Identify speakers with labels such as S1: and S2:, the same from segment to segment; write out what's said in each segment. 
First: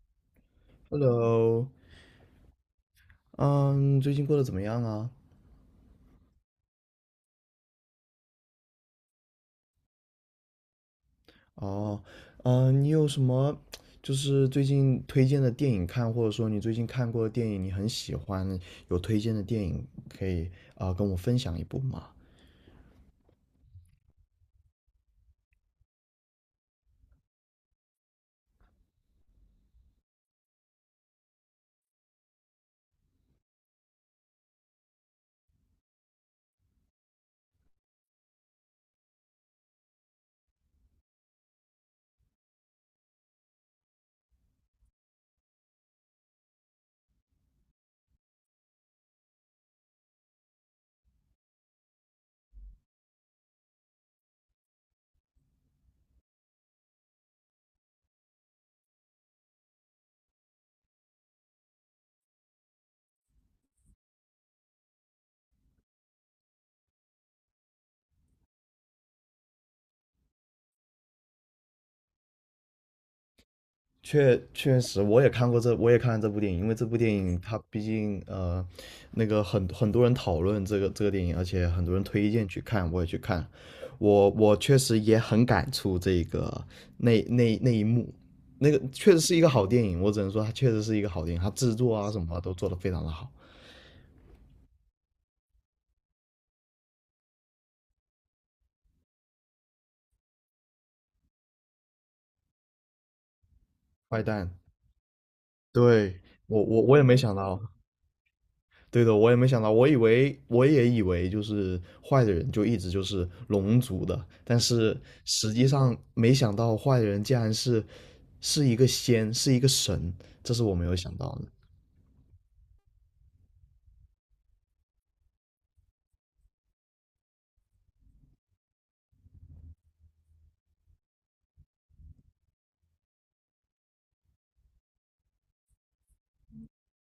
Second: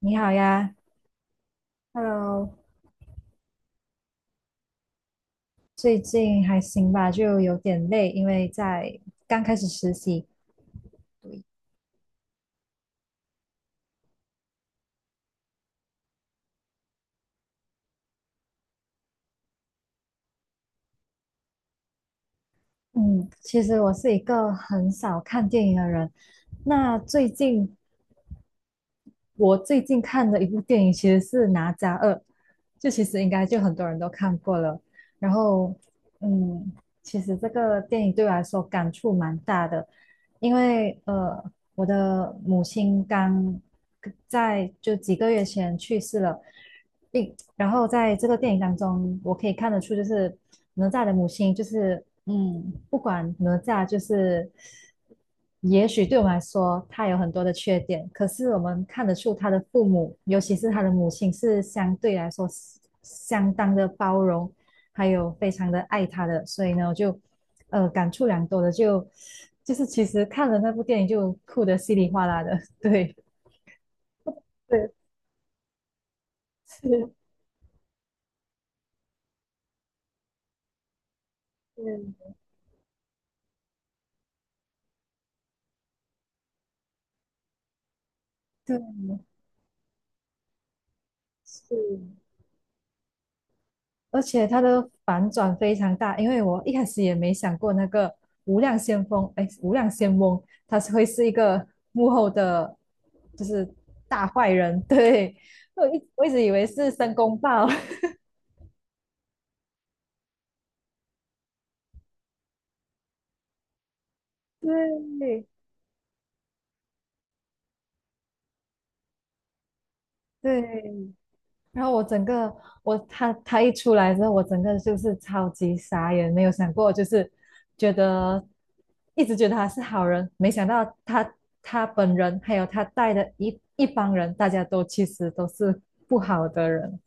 S1: 你好呀
S2: Hello，
S1: ，Hello，
S2: 嗯，最近过得怎么样啊？
S1: 最近还行吧，就有点累，因为在刚开始实习。对，
S2: 哦，嗯，你有什么就是最近推荐的电影看，或者说你最近看过的电影你很喜欢，有推荐的电影可以啊，跟我分享一部吗？
S1: 嗯，其实我是一个很少看电影的人，那最近我最近看的一部电影其实是《哪吒二》，就其实应该就很多人都看过了。然后，嗯，其实这个电影对我来说感触蛮大的，因为我的母亲刚在就几个月前去世了，并然后在这个电影当中，我可以看得出，就是哪吒的母亲就是，不管哪吒就是，也许对我们来说，他有很多的缺点，可是我们看得出他的父母，尤其是他的母亲，是相对来说是相当的包容，还有非常的爱他的，所以呢，我就，感触良多的，就是其实看了那部电影就哭得稀里哗啦的，对，
S2: 确确
S1: 对，
S2: 实，我也看过这，我也看了这部电影，因为这部电
S1: 是，
S2: 影它毕竟那个很多人讨论这个电影，而且很多人推
S1: 嗯，
S2: 荐去看，我也去看，我确实也很感触这个那一幕，那
S1: 对，
S2: 个确实是一个好电影，我只能说它确实是一个好电影，它制作
S1: 是。
S2: 啊什么都做得非常的好。
S1: 而且它的反转非常大，因为我一开始也没想过那个无量先锋，哎，无量先翁，他是会是一个幕后的，就是
S2: 坏
S1: 大坏
S2: 蛋，
S1: 人。对，我一
S2: 对，
S1: 我一直以
S2: 我
S1: 为
S2: 我
S1: 是
S2: 我也
S1: 申
S2: 没想
S1: 公
S2: 到。
S1: 豹。
S2: 对的，我也没想到，我以为我也以为就是坏的人就一直就是龙族的，但是
S1: 对
S2: 实际上没想到坏的人竟然是是一个仙，是一个神，这
S1: 对，
S2: 是我没有想到的。
S1: 然后我整个我他一出来之后，我整个就是超级傻眼，没有想过，就是觉得一直觉得他是好人，没想到他本人还有他带的一帮人，大家都其实都是不好的人。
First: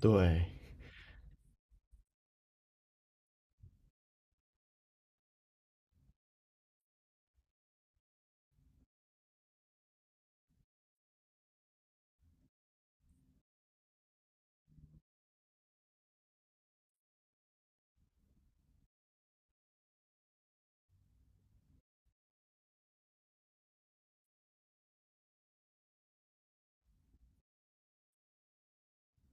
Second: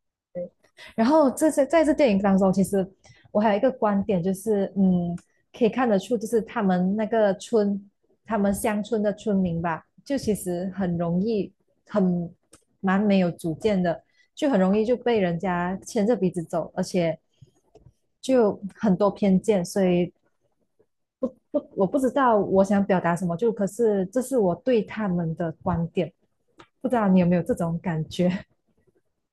S2: 对，
S1: 然后这些在这电影当中，其实我还有一个观点，就是可以看得出，就是他们那个村，他们乡村的村民吧，就其实很容易，很蛮没有主见的，就很容易就被人家牵着鼻子走，而且就很多偏见，所以不不，我不知道我想表达什么，就可是这是我对他们的观点，不知道你有没有这种感觉？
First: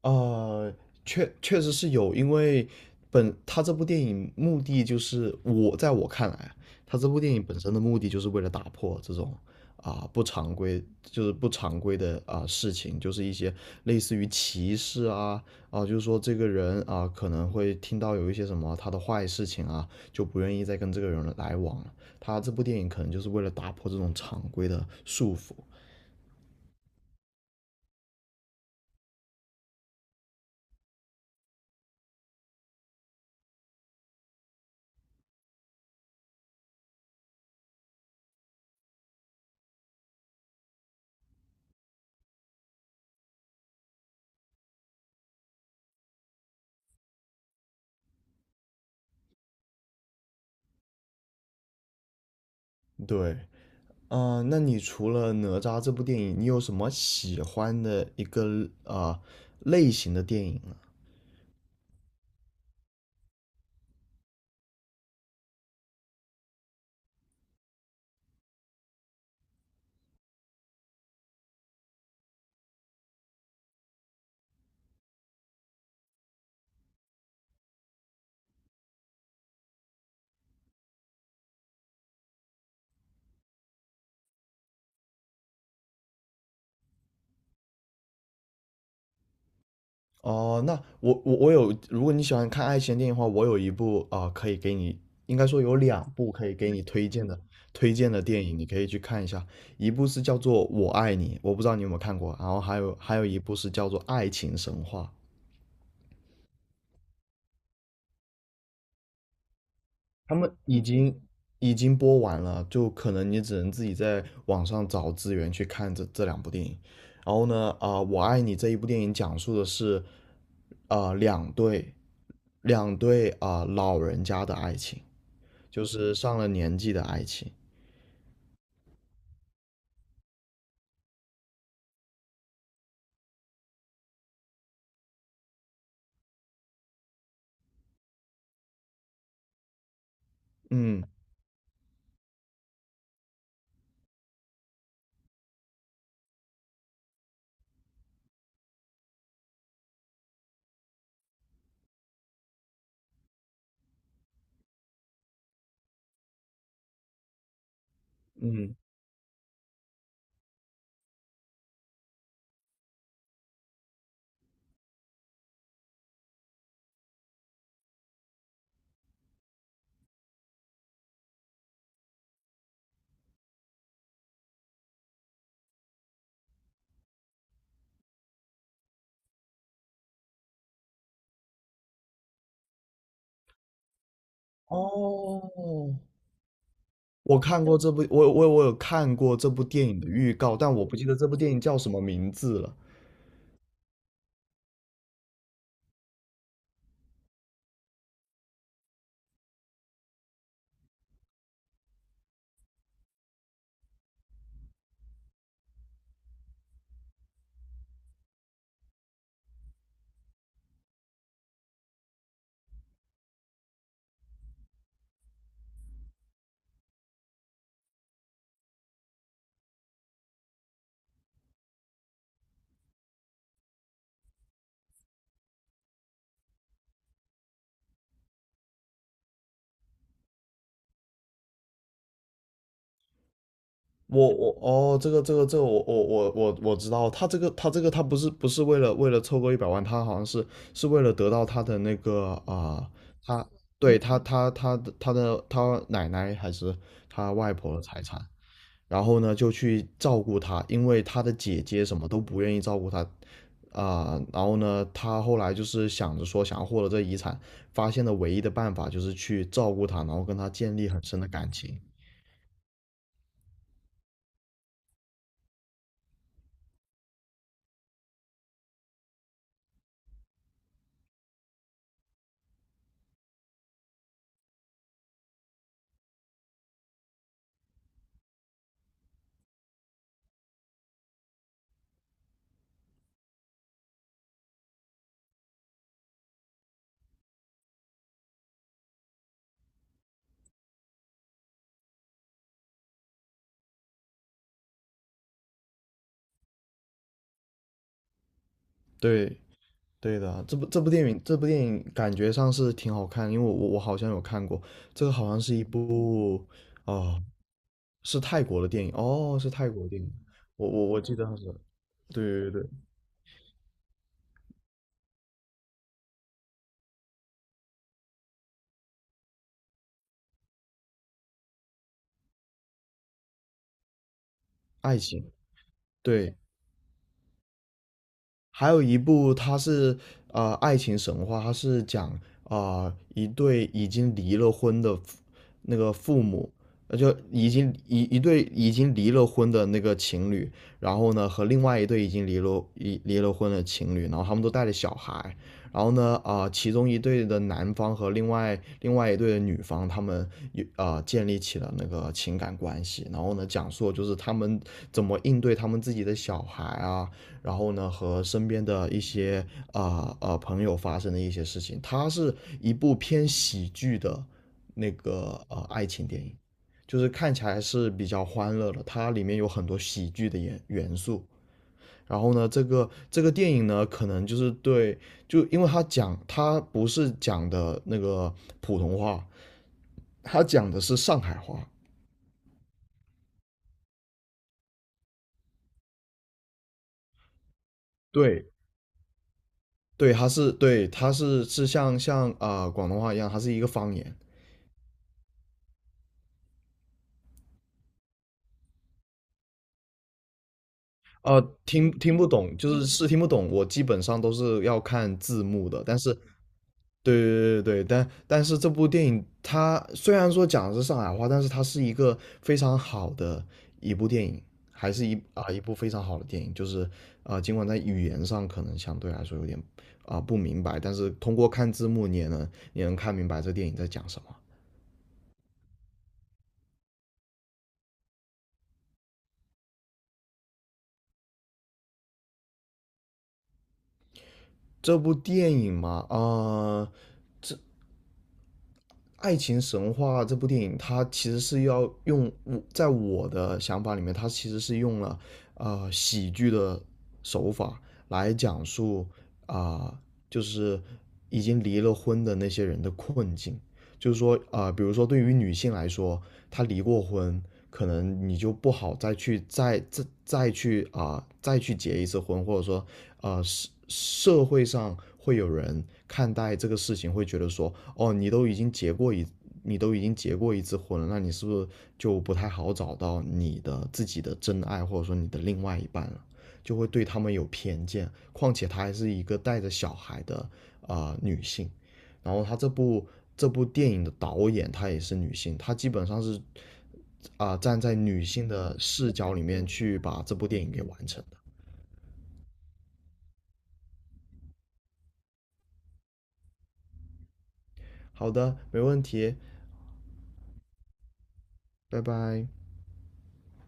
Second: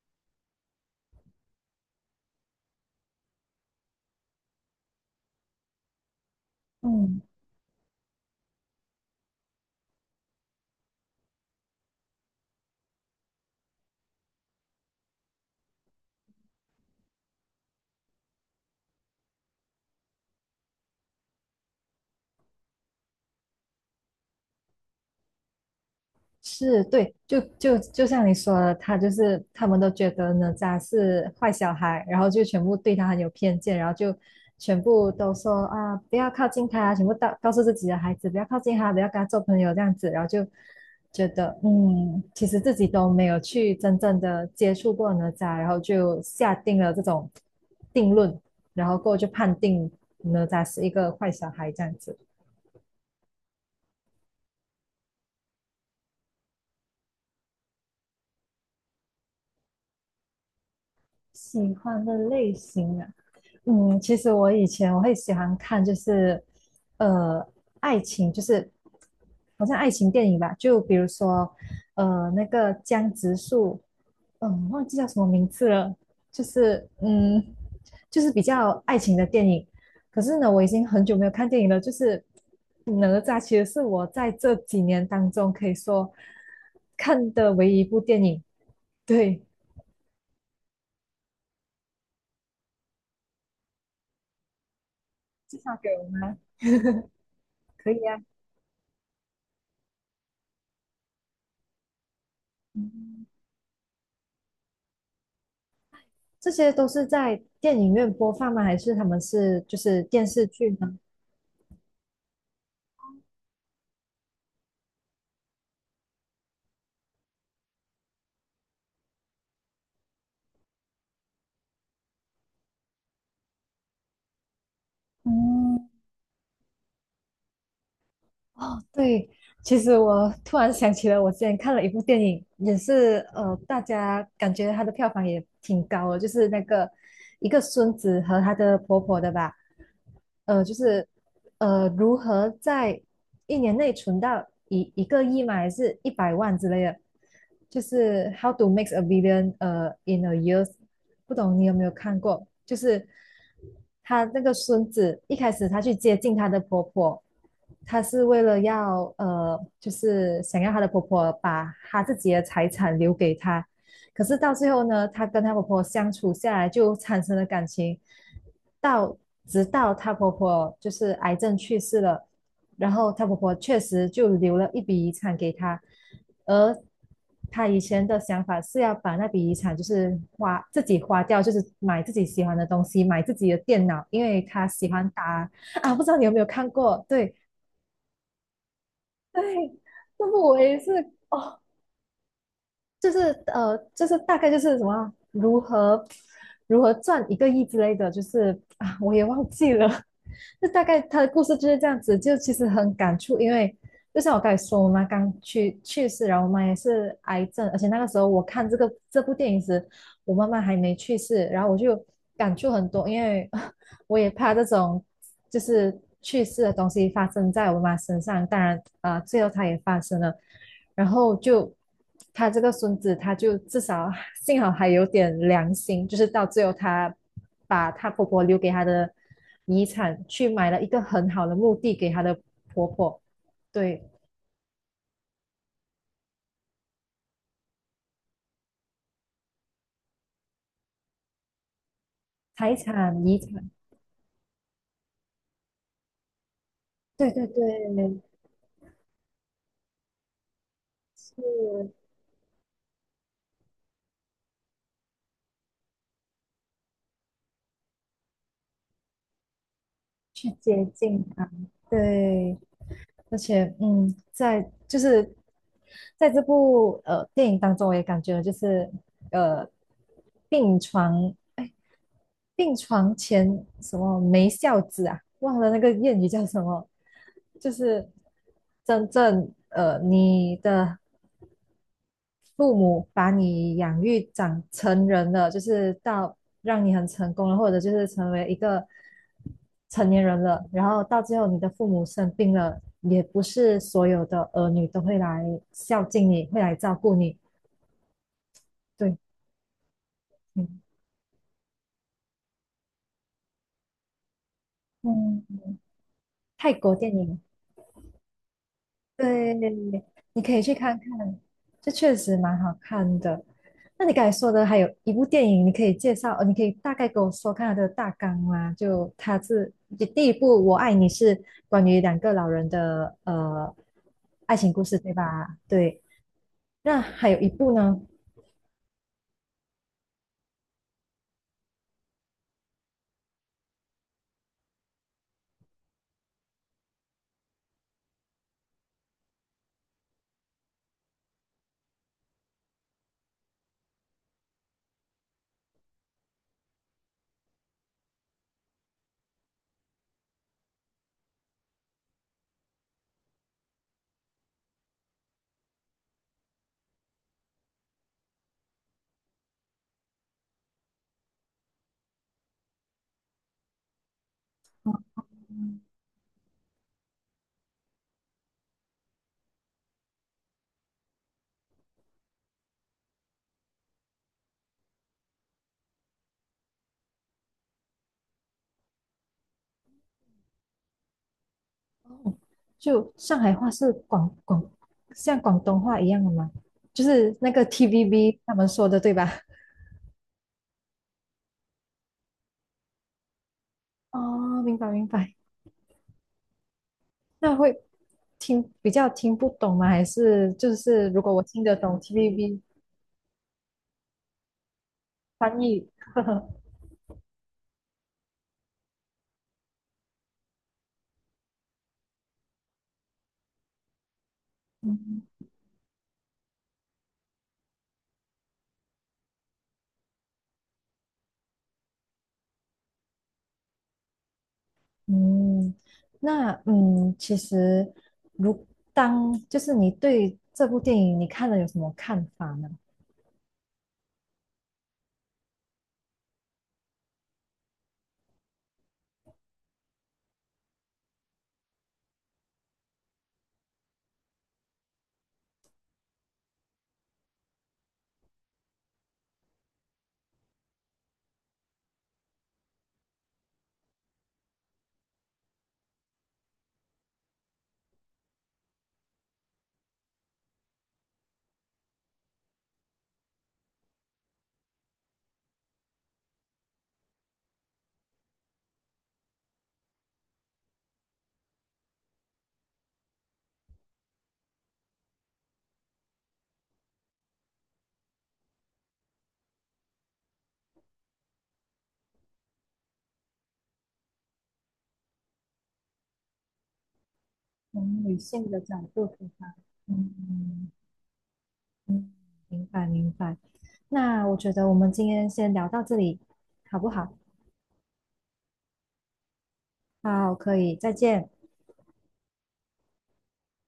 S2: 呃，确确实是有，因为本他这部电影目的就是我在我看来，他这部
S1: 嗯
S2: 电影本身的目的就是为了打破这种不常规，就是不常规的事情，就是一些类似于歧视啊就是说这个人啊、可能会听到有一些什么他的坏事情啊，就不愿意再跟这个人来往了。他这部电影可能就是为了打破这种常规的束缚。
S1: 是对，就像你说的，他就是他们都觉得哪吒是坏小孩，然后就全部对他很有偏见，然后就全部都说啊不要靠近他啊，全部告诉自己的孩子不要靠近他，不要跟他做朋友这样子，然后就觉得其实自己都没有去真正的接触过哪吒，然后就下定了这种定论，然后过后就判定哪吒是一个坏小孩这样子。
S2: 对。那你除了《哪吒》这部电影，你有什么喜欢的一个类型的电影呢？
S1: 喜欢的类型啊，其实我以前我会喜欢看，就是呃，爱情，就是好像爱情电影吧，就比如说那个江直树，忘记叫什么名字了，就是嗯，就是比较爱情的电影。可是呢，我已经很久没有看电影了，就是哪吒其实是我在这几年当中可以说看的唯一一部电影。对，
S2: 哦，那我有，如果你喜欢看爱情电影的话，我有一部可以给你，应该
S1: 介
S2: 说
S1: 绍
S2: 有
S1: 给我
S2: 两部
S1: 吗？
S2: 可以给你推荐的
S1: 可
S2: 推
S1: 以
S2: 荐的
S1: 啊。
S2: 电影，你可以去看一下。一部是叫做《我爱你》，我不知道你有没有看过，然后还有
S1: 嗯
S2: 还有一部是叫做《爱情神话》。
S1: 这些都是在电影院播放吗？还是他们是就是电
S2: 他
S1: 视
S2: 们
S1: 剧
S2: 已
S1: 呢？
S2: 经已经播完了，就可能你只能自己在网上找资源去看这这两部电影。然后呢，我爱你这一部电影讲述的是，呃，两对老人家的爱情，就是上了年纪的爱情。
S1: 哦，对，其实我突然想起了，我之前看了一部电影，也是大家感觉它的票房也挺高的，就是那个一个孙子和他的婆婆的吧，就
S2: 嗯
S1: 是如何在一年内存到一个亿嘛，还是一百万之类的，就是 How to make a billion in a year，不懂你有没有看过？就是她那个孙子一开始她去接近她的婆婆，她是为了
S2: 嗯，
S1: 要就是想要她的婆婆把她自己的财产留给她。可是到最后呢，她跟她婆婆相处下来就产生了感情，到直到她婆婆就是癌症去世了，然后她婆婆确实就留了一笔遗产给她，而她以前的想法是要把那笔遗产就是花自己花掉，就是买自己喜欢的东西，买自己的电脑，因为她喜欢打啊，
S2: 哦，
S1: 不知道你有没有看过？对
S2: 我看过这部，我有看过这部
S1: 对，
S2: 电影的
S1: 那
S2: 预
S1: 部
S2: 告，
S1: 我
S2: 但
S1: 也
S2: 我不记
S1: 是
S2: 得这部电影
S1: 哦，
S2: 叫什么名字了。
S1: 就是就是大概就是什么如何赚一个亿之类的，就是啊，我也忘记了。就大概他的故事就是这样子，就其实很感触，因为就像我刚才说，我妈刚去世，然后我妈也是癌症，而且那个时候我看这部电影时，我妈妈还没去世，然后我就感触很多，因为 我也怕这种就是去世的东西发生在我妈身上，当然啊、最后它也发生了。然后就他这个孙子，他就至少幸好还有点良心，就是到最后他把他婆婆留给他的遗产去买了一个很好的墓地给他的婆婆，对，
S2: 我哦，这个我知道，他这个他这个他不是不是为了为了凑够100万，他好像是是为了得到他的那个
S1: 财产遗
S2: 他
S1: 产，
S2: 对他他的他奶奶还是
S1: 对
S2: 他
S1: 对
S2: 外婆的财
S1: 对，
S2: 产，然后呢就去照顾他，因为他的姐姐
S1: 是
S2: 什么都不愿意照顾他然后呢他后来就是想着说想要获得这遗产，发现的唯一的办法就是去照顾他，然后跟
S1: 去
S2: 他建
S1: 接
S2: 立很深
S1: 近
S2: 的
S1: 他，
S2: 感情。
S1: 对，而且就是在这部电影当中，我也感觉就是呃病床。哎病床前什么没孝子啊，忘了那个谚语叫什么，就是真正你的父母把你养育长成人了，就是到让你很成功了，或者就是成为一个成年人了，然后到最后你的父母生病了，也不是所有的儿女都会来孝敬你，会来照顾你，对，
S2: 对。对的，这部
S1: 嗯
S2: 这部电影这部电影感觉上是挺好看，因为我好像有看过。这个好像
S1: 嗯，
S2: 是一部
S1: 泰国电
S2: 哦，
S1: 影。
S2: 是泰国的电影哦，是
S1: 对，
S2: 泰国的电影。
S1: 你可以
S2: 我
S1: 去
S2: 我
S1: 看
S2: 我记得它
S1: 看，
S2: 是，
S1: 这确实
S2: 对对
S1: 蛮
S2: 对，
S1: 好看的。那你刚才说的还有一部电影，你可以大概跟我说看它的大纲吗？就它是就第一部《我爱你》是关于两个老人的爱情故
S2: 爱
S1: 事，对
S2: 情，
S1: 吧？对。
S2: 对。
S1: 那还有一部呢，
S2: 还有一部它是爱情神话，它是讲一对已经离了婚的那个父母，就已经一一对已经离了婚的那个情侣，然后呢和另外一对已经离了婚的情侣，然后他们都带着小孩，然后呢其中一对的男方和另外一对的女方，他们有建立起了那个情感关系，然后呢讲述就是他们怎么应对他们自己的小孩啊。然后呢，和身边的一些朋友发生的一些事情，它是一部偏喜剧的那个
S1: 嗯
S2: 爱情电影，就是看起来是比较欢乐的，它里面有很多喜剧的元素。然后呢，这个电影呢，可能就是对，就因为它讲它不是讲的那个普通话，它讲的是上海话。
S1: 就上海话是像广东话一样的吗？就是那个 TVB
S2: 对
S1: 他们说的，对吧？
S2: 对，它是对它是像广东话一样，它是一个方言。
S1: 哦，明白明白。那会比较听不懂吗？还是就是如果
S2: 啊，
S1: 我听得
S2: 听
S1: 懂
S2: 听不懂，
S1: TVB
S2: 就是是听不懂，我基本上都是要看字
S1: 翻
S2: 幕的。
S1: 译，
S2: 但 是，
S1: 呵呵，
S2: 对，但但是这部电影它虽然说讲的是上海话，但是它是一个非常好的一部电影，还是
S1: 嗯
S2: 一部非常好的电影。就是尽管在语言上可能相对来说有点不明白，但是通过看字幕你也能你能看明白这电影在讲什么。
S1: 嗯，那其实如当就是你对这部电影你看了有什么看法呢？
S2: 这部电影嘛，爱情神话》这部电影，它其实是要用我在我的想法里面，它其实是用了喜剧的手法来讲述啊、呃就是已经离了婚的那些人的困境。就是说啊，呃，比如说对于女性来说，她离过婚，可能你就不好再去再去再去结一次婚，或者说，呃，社会上会有人看待这个事情，会觉得说，哦，你都已经结过一，你都已经结过一次婚了，那你是不是就不太好找到你的自己的真爱，或者说你的另外一半了？就会对他们有偏见，况且她还是一个带着小孩的啊、呃女性，然后他这部电影的导演她也是女性，她基本上是站在
S1: 从女
S2: 女性
S1: 性的
S2: 的
S1: 角度
S2: 视
S1: 出
S2: 角里
S1: 发，
S2: 面去把这部电影
S1: 嗯，
S2: 给完成的。
S1: 明白明白。那我觉得我们今天先聊到这里，好不好？
S2: 好的，没问题，
S1: 好，可以，再见。
S2: 拜拜。